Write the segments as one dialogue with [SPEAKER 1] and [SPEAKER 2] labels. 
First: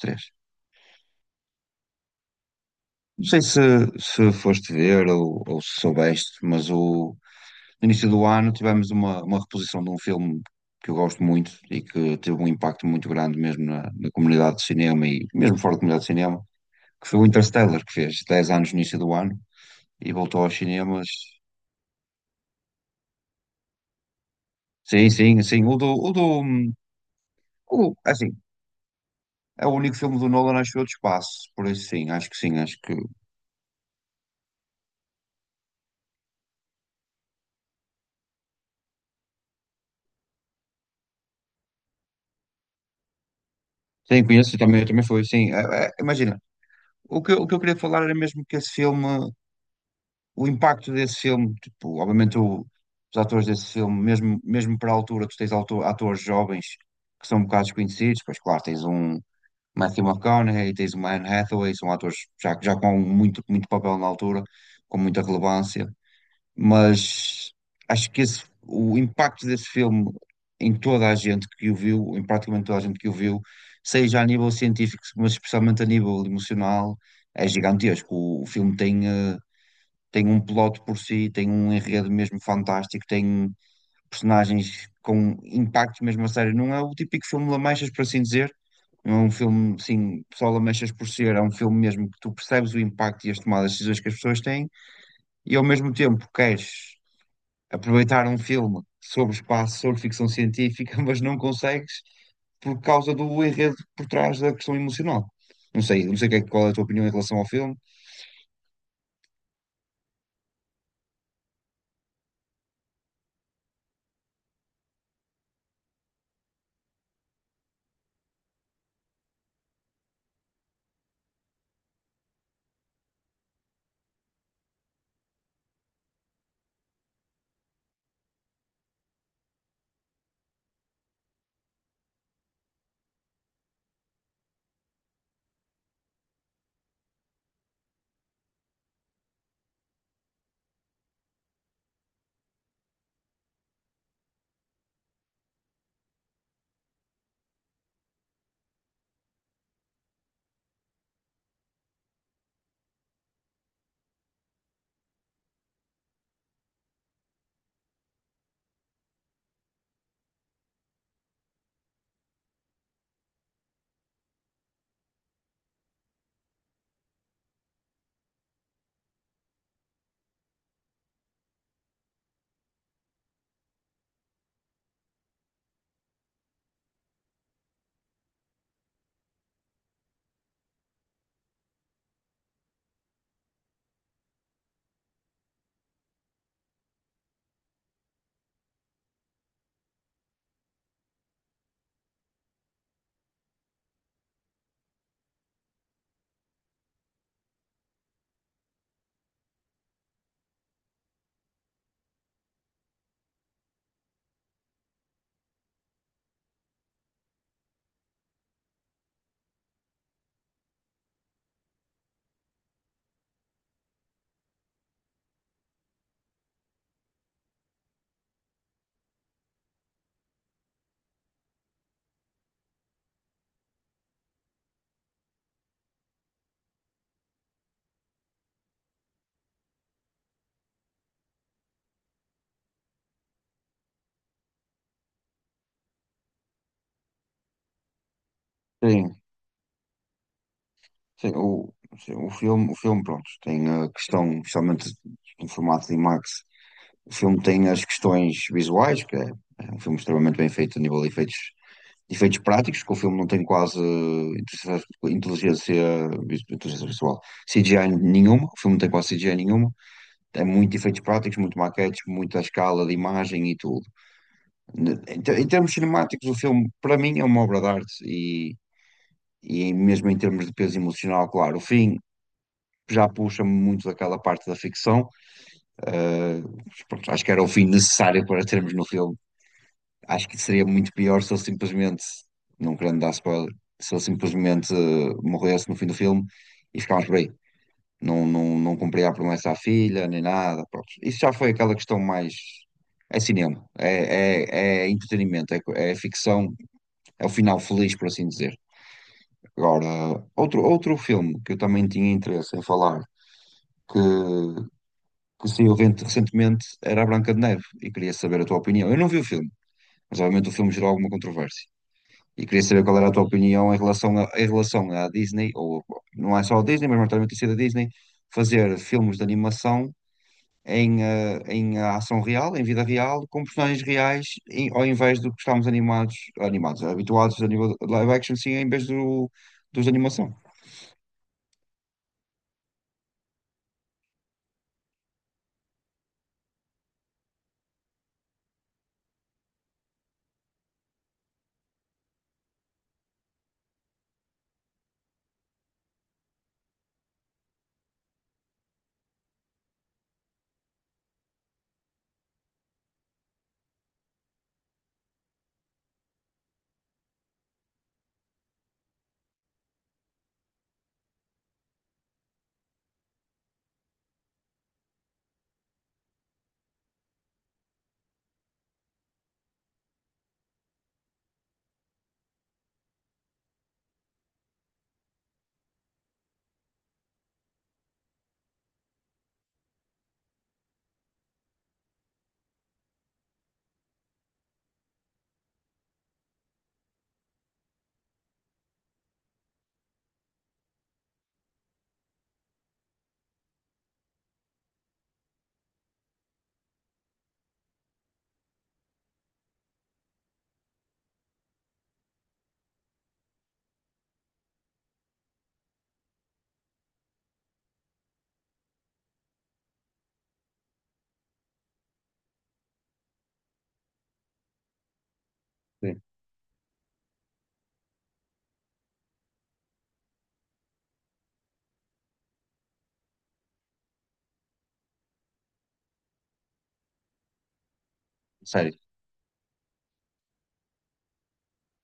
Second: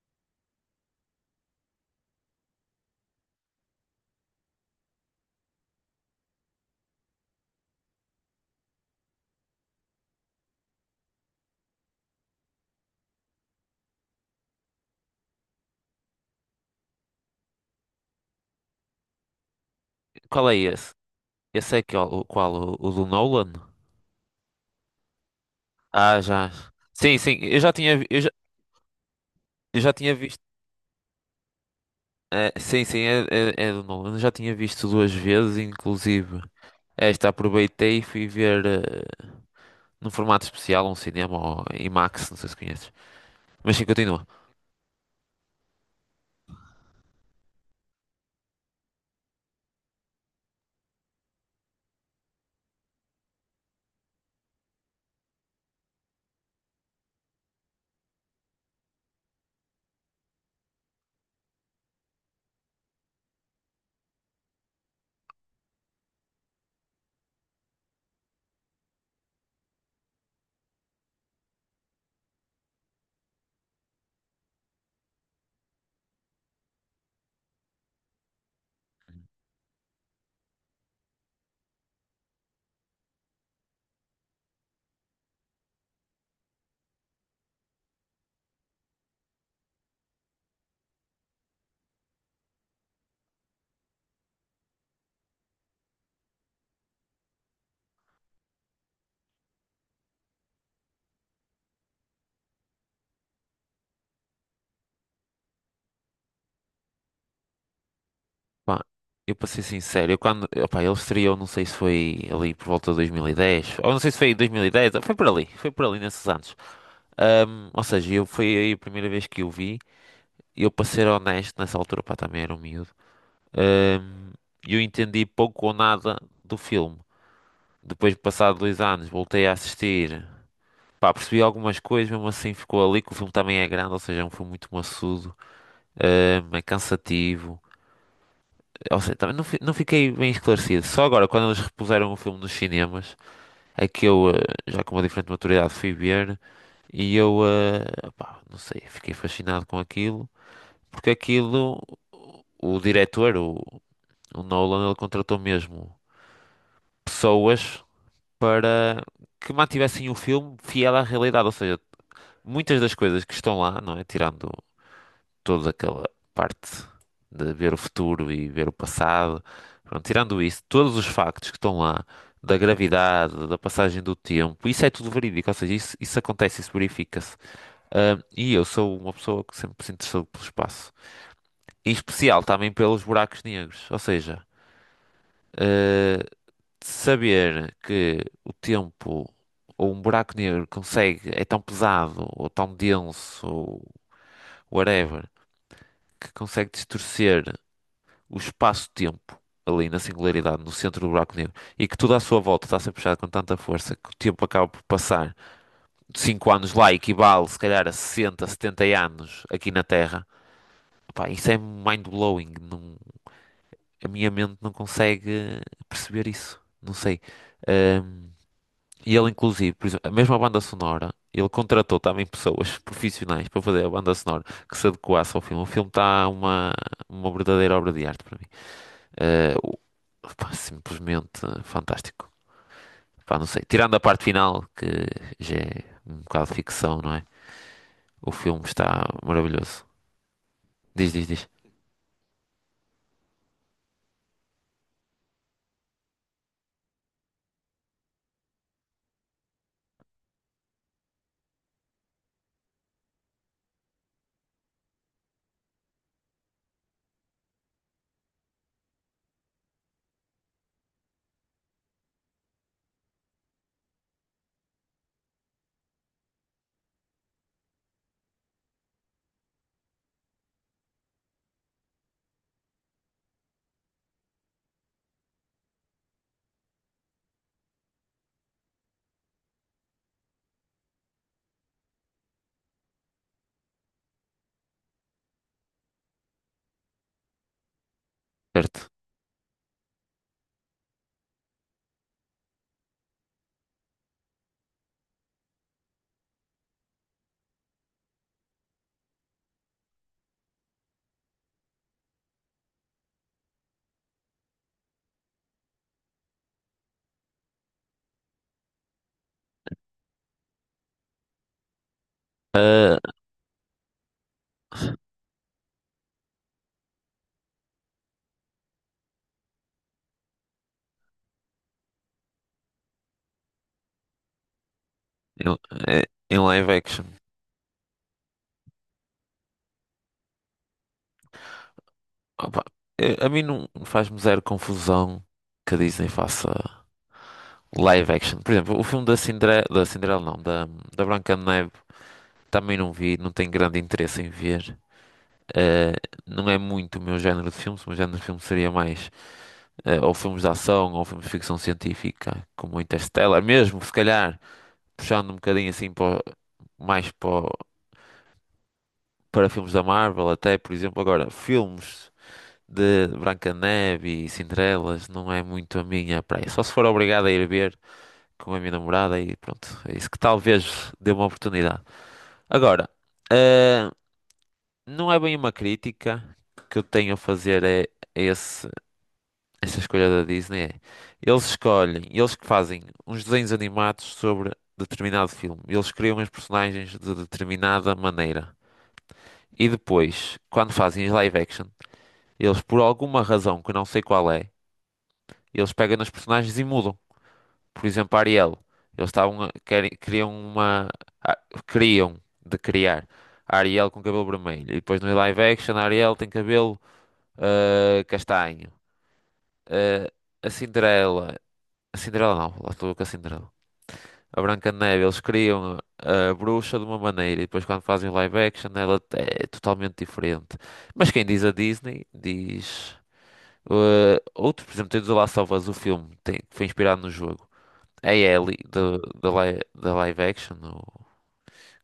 [SPEAKER 1] Três. Não sei se, se foste ver ou se soubeste, mas o, no início do ano tivemos uma reposição de um filme que eu gosto muito e que teve um impacto muito grande mesmo na, na comunidade de cinema e mesmo fora da comunidade de cinema, que foi o Interstellar, que fez 10 anos no início do ano e voltou
[SPEAKER 2] Qual
[SPEAKER 1] aos
[SPEAKER 2] é esse?
[SPEAKER 1] cinemas.
[SPEAKER 2] Esse é que, é o, qual? O do Nolan?
[SPEAKER 1] Sim, sim, sim. O do, o
[SPEAKER 2] Ah,
[SPEAKER 1] do,
[SPEAKER 2] já. Sim, sim, eu já
[SPEAKER 1] o,
[SPEAKER 2] tinha,
[SPEAKER 1] assim, é o
[SPEAKER 2] eu já
[SPEAKER 1] único
[SPEAKER 2] tinha
[SPEAKER 1] filme do
[SPEAKER 2] visto.
[SPEAKER 1] Nolan, acho eu, de espaço, por isso sim, acho que
[SPEAKER 2] é,
[SPEAKER 1] sim, acho
[SPEAKER 2] sim,
[SPEAKER 1] que.
[SPEAKER 2] sim, é, é, é do Nolan. Eu já tinha visto duas vezes, inclusive. Esta aproveitei e fui ver num formato especial, um cinema ou IMAX, não sei se conheces. Mas sim,
[SPEAKER 1] Sim,
[SPEAKER 2] continua.
[SPEAKER 1] conheço também, também foi, sim. É, é, imagina, o que, o que eu queria falar era mesmo que esse filme o impacto desse filme, tipo, obviamente os atores desse filme, mesmo, mesmo para a altura, tu tens atores jovens que são um bocado desconhecidos, pois claro, tens um Matthew McConaughey, tens um Anne Hathaway, são atores já, já com muito, muito papel na altura, com muita relevância, mas acho que esse, o impacto desse filme em toda a gente que o viu, em praticamente toda a gente que o viu, seja a nível científico, mas especialmente a nível emocional, é gigantesco. O filme tem... eh, tem um plot por si, tem um enredo mesmo fantástico, tem personagens com impacto mesmo a sério. Não é o típico filme Lamechas, por assim dizer. Não é um filme, sim, só Lamechas por ser. É um filme mesmo que tu percebes o impacto e as tomadas de decisões que as pessoas têm e ao mesmo tempo queres aproveitar um filme sobre espaço, sobre ficção científica, mas não consegues por causa do enredo por trás da questão emocional. Não sei, não sei qual é a tua opinião em relação ao filme.
[SPEAKER 2] Pá, eu para ser sincero, eu quando. Opá, ele estreou, não sei se foi ali por volta de 2010, ou não sei se foi em 2010, foi por ali nesses anos. Ou seja, eu, foi aí a primeira vez que eu vi. Eu, para ser honesto, nessa altura, pá, também era um miúdo, hum, eu entendi pouco ou nada do filme. Depois de passar dois anos, voltei a assistir. Pá, percebi algumas coisas, mesmo assim ficou ali, que o filme também é grande, ou seja, é um filme muito maçudo, é cansativo. Ou seja, também não, não fiquei bem esclarecido. Só agora, quando eles repuseram o filme nos cinemas, é que eu, já com uma diferente maturidade, fui ver. E eu, pá, não sei, fiquei fascinado com aquilo, porque aquilo, o diretor, o Nolan, ele contratou mesmo pessoas para que mantivessem o filme fiel à realidade. Ou seja, muitas das coisas que estão lá, não é? Tirando toda aquela parte de ver o futuro e ver o passado. Pronto, tirando isso, todos os factos que estão lá, da gravidade, da passagem do tempo, isso é tudo verídico. Ou seja, isso acontece, isso verifica-se. Ah, e eu sou uma pessoa que sempre se interessou pelo espaço. Em especial também pelos buracos negros. Ou seja, ah, saber que o tempo ou um buraco negro consegue, é tão pesado ou tão denso ou whatever, que consegue distorcer o espaço-tempo ali na singularidade, no centro do buraco negro, e que tudo à sua volta está a ser puxado com tanta força que o tempo acaba por passar 5 anos lá equivale se calhar a 60, 70 anos aqui na Terra. Pá, isso é mind-blowing. A minha mente não consegue perceber isso. Não sei. Ahm, E ele, inclusive, por exemplo, a mesma banda sonora, ele contratou também pessoas profissionais para fazer a banda sonora que se adequasse ao filme. O filme está uma verdadeira obra de arte para mim. Eh, o- pá, simplesmente fantástico. Pá, não sei. Tirando a parte final, que já é um bocado de ficção, não é? O filme está
[SPEAKER 1] Sim,
[SPEAKER 2] maravilhoso. Diz, diz,
[SPEAKER 1] sim,
[SPEAKER 2] diz.
[SPEAKER 1] o, sim, o filme, pronto, tem a questão, especialmente em formato IMAX, o filme tem as questões visuais, que é, é um filme extremamente bem feito a nível de efeitos práticos, que o filme não tem quase inteligência, inteligência visual, CGI nenhuma, o filme não tem quase CGI nenhuma, tem muito efeitos práticos, muito maquetes, muita escala de imagem e tudo. Em em termos cinemáticos, o filme, para mim, é uma obra de arte e mesmo em termos de peso emocional, claro, o fim já puxa-me muito daquela parte da ficção. eh, Pronto, acho que era o fim necessário para termos no filme. Acho que seria muito pior se ele simplesmente, não querendo dar spoiler, se ele simplesmente morresse no fim do filme e ficámos por aí. Não, não, não
[SPEAKER 2] Certo.
[SPEAKER 1] cumpria a promessa à filha, nem nada. Pronto. Isso já foi aquela questão mais. É cinema, é, é, é entretenimento, é ficção. É o final feliz, por assim dizer. Agora, outro, outro filme que eu também tinha interesse em falar, que, que saiu recentemente, era A Branca de Neve, e queria saber a tua opinião. Eu não vi o filme, mas obviamente o filme gerou alguma controvérsia. E queria saber qual
[SPEAKER 2] Eh,
[SPEAKER 1] era a tua opinião em relação, a, em relação à Disney, ou não é só a Disney, mas maioritariamente tem sido a Disney, fazer filmes de animação em, em ação real, em vida real, com personagens reais, ao invés do que
[SPEAKER 2] em,
[SPEAKER 1] estamos
[SPEAKER 2] eh,
[SPEAKER 1] animados,
[SPEAKER 2] em live
[SPEAKER 1] animados,
[SPEAKER 2] action.
[SPEAKER 1] habituados a nível de live action, sim, em vez do, dos animação.
[SPEAKER 2] Opa, a mim não faz-me zero confusão que a Disney faça. Live action. Por exemplo, o filme da Cinderela não, da Branca de Neve, também não vi, não tenho grande interesse em ver. Eh, não é muito o meu género de filmes, o meu género de filme seria mais ou filmes de ação ou filmes de ficção científica, como Interstellar, mesmo se calhar puxando um bocadinho assim para, mais para, para filmes da Marvel, até por exemplo, agora filmes de Branca-de-Neve e Cinderelas não é muito a minha praia, só se for obrigado a ir ver com a minha namorada e pronto, é isso que talvez dê uma oportunidade. Agora, eh, não é bem uma crítica que eu tenho a fazer é esse, essa escolha da Disney. É, eles escolhem, eles que fazem uns desenhos animados sobre determinado filme. Eles criam os personagens de determinada maneira. E depois, quando fazem as live action, eles por alguma razão que eu não sei qual é, eles pegam nos personagens e mudam. Por exemplo, Ariel. Eles querem, queriam uma. a- Queriam de criar a Ariel com cabelo vermelho. E depois no live action a Ariel tem cabelo ah, castanho. Ah, a Cinderela. A Cinderela não, lá estou eu com a Cinderela. A Branca de Neve, eles criam
[SPEAKER 1] Sim,
[SPEAKER 2] a bruxa de uma maneira e depois quando fazem o live action ela é totalmente diferente. Mas quem diz a Disney diz. Ah, outro, por exemplo, tens o Last of Us, o filme que foi inspirado no jogo. A Ellie
[SPEAKER 1] sério,
[SPEAKER 2] da live action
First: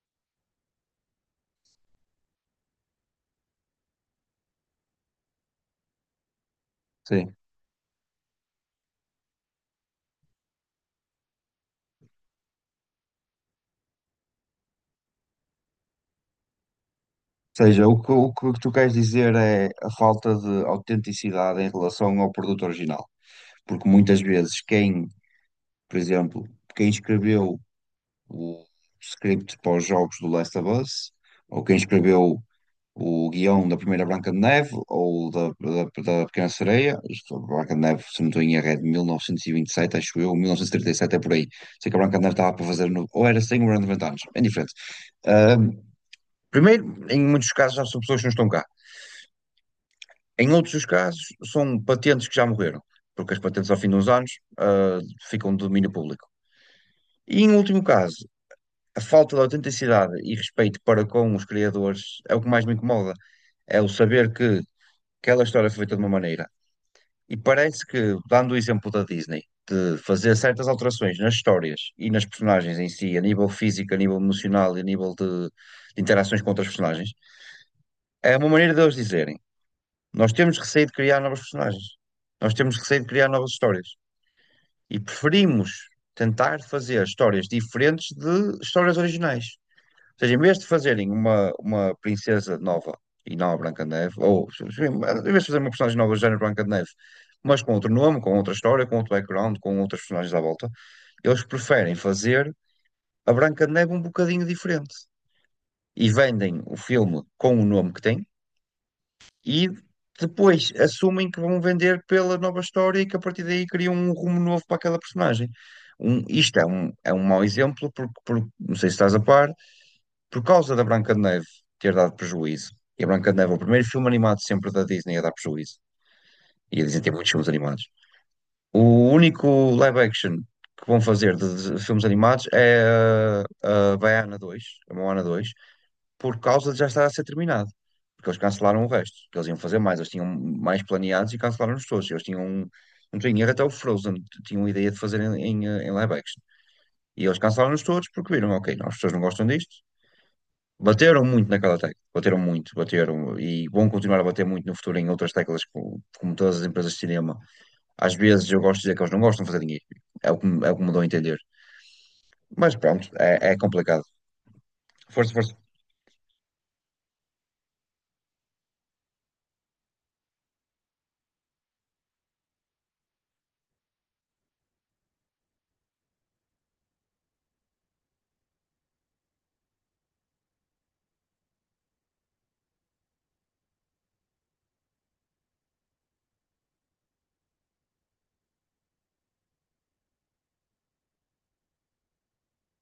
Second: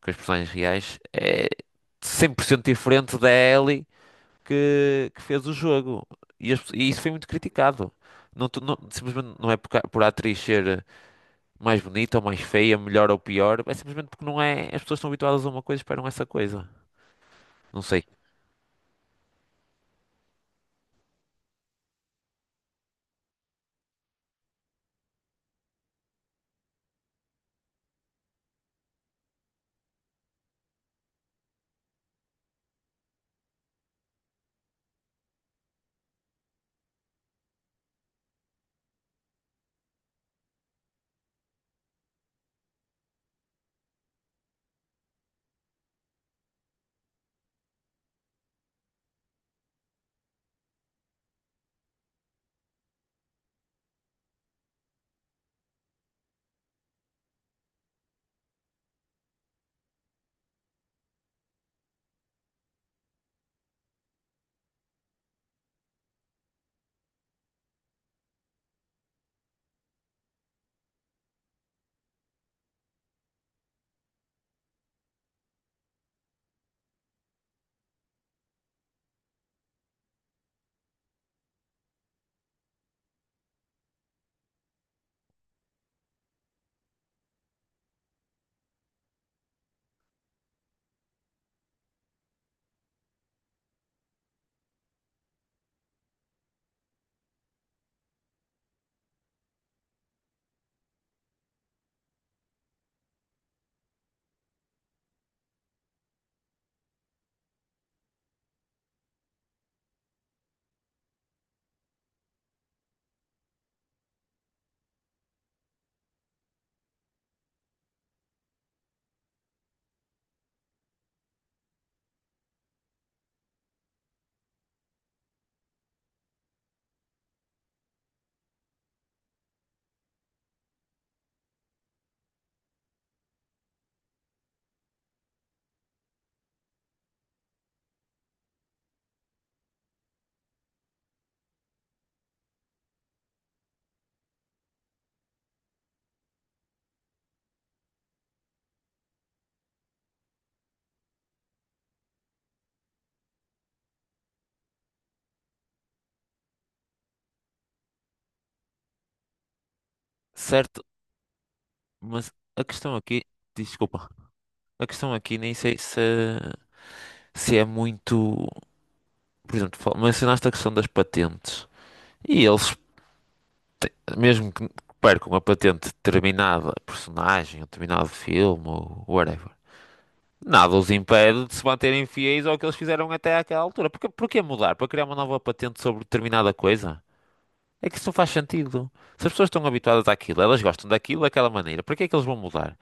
[SPEAKER 2] com os personagens reais é 100% diferente da Ellie que fez o jogo. E, e isso foi muito
[SPEAKER 1] sim.
[SPEAKER 2] criticado. Simplesmente não é por, por a atriz ser mais bonita ou mais feia, melhor ou pior, é simplesmente porque não é. As pessoas estão habituadas a uma coisa e esperam essa coisa.
[SPEAKER 1] Ou
[SPEAKER 2] Não
[SPEAKER 1] seja,
[SPEAKER 2] sei.
[SPEAKER 1] o que tu queres dizer é a falta de autenticidade em relação ao produto original. Porque muitas vezes quem, por exemplo, quem escreveu o script para os jogos do Last of Us, ou quem escreveu o guião da primeira Branca de Neve, ou da, da, da Pequena Sereia, isto, a Branca de Neve, se não estou em erro, é de 1927 acho eu, 1937 é por aí. Sei que a Branca de Neve estava para fazer, no, ou era 100 ou era 90 anos, é diferente. Primeiro, em muitos casos já são pessoas que não estão cá. Em outros dos casos, são patentes que já morreram, porque as patentes ao fim de uns anos ah, ficam de domínio público. E em último caso, a falta de autenticidade e respeito para com os criadores é o que mais me incomoda. É o saber que aquela história foi feita de uma maneira. E parece que, dando o exemplo da Disney, de fazer certas alterações nas histórias e nas personagens em si, a nível físico, a nível emocional e a nível de interações com outras personagens, é uma maneira deles dizerem. Nós temos receio de criar novos personagens. Nós temos receio de criar novas histórias. E preferimos tentar fazer histórias diferentes de histórias originais. Ou seja, em vez de fazerem uma princesa nova e não a Branca de Neve, ou em vez de fazer uma personagem nova do género Branca de Neve, mas com outro nome, com outra história, com outro background, com outras personagens à volta, eles preferem fazer a Branca de Neve um bocadinho diferente. E vendem o filme com o nome que tem, e depois assumem que vão vender pela nova história e que a partir daí criam um rumo novo para aquela personagem. Um, isto é um mau exemplo, porque, não sei se estás a par, por causa da Branca de Neve ter dado prejuízo, e a Branca de Neve é o primeiro filme animado sempre da Disney a dar prejuízo, e a Disney tem muitos filmes animados. O único live action que vão fazer de filmes animados é a Baiana 2, a Moana 2 por causa de já estar a ser terminado. Porque eles cancelaram o resto. Que Eles iam fazer mais, eles tinham mais planeados e cancelaram-nos todos. Eles tinham, não tenho erro, até o Frozen tinham a ideia de fazer em, em, em live action. E eles cancelaram-nos todos porque viram, ok, não, as pessoas não gostam disto. Bateram muito naquela tecla, bateram muito, bateram e vão continuar a bater muito no futuro em outras teclas, como, como todas as empresas de cinema. Às vezes eu gosto de dizer que eles não gostam de fazer dinheiro, é o que, é o
[SPEAKER 2] Certo,
[SPEAKER 1] que me dou a entender.
[SPEAKER 2] mas a
[SPEAKER 1] Mas
[SPEAKER 2] questão
[SPEAKER 1] pronto,
[SPEAKER 2] aqui.
[SPEAKER 1] é, é complicado.
[SPEAKER 2] Desculpa. A questão
[SPEAKER 1] Força,
[SPEAKER 2] aqui nem
[SPEAKER 1] força.
[SPEAKER 2] sei se, se é muito. Por exemplo, mencionaste a questão das patentes. E eles mesmo que percam a patente de determinada personagem, ou determinado filme, ou whatever, nada os impede de se manterem fiéis ao que eles fizeram até àquela altura. Porque, porquê mudar? Para criar uma nova patente sobre determinada coisa? É que isso não faz sentido. Se as pessoas estão habituadas àquilo, elas gostam daquilo daquela maneira, para que é que eles vão mudar?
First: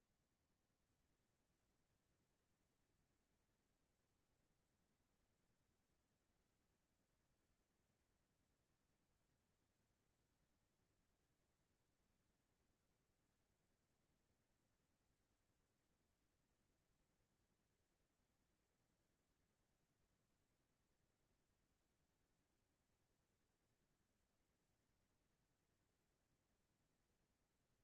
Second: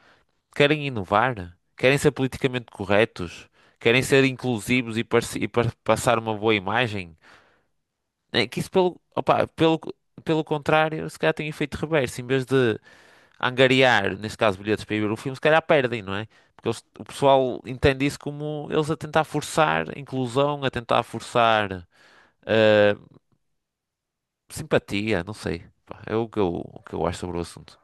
[SPEAKER 2] Querem inovar? Querem ser politicamente corretos? Querem ser inclusivos e passar uma boa imagem? É que isso, pelo, opá, pelo, pelo contrário, se calhar tem efeito reverso. Em vez de angariar, neste caso, bilhetes para ir ver o filme, se calhar perdem, não é? O pessoal entende isso como eles a tentar forçar inclusão, a tentar forçar eh, simpatia, não sei. Pá, é o que eu acho sobre o assunto.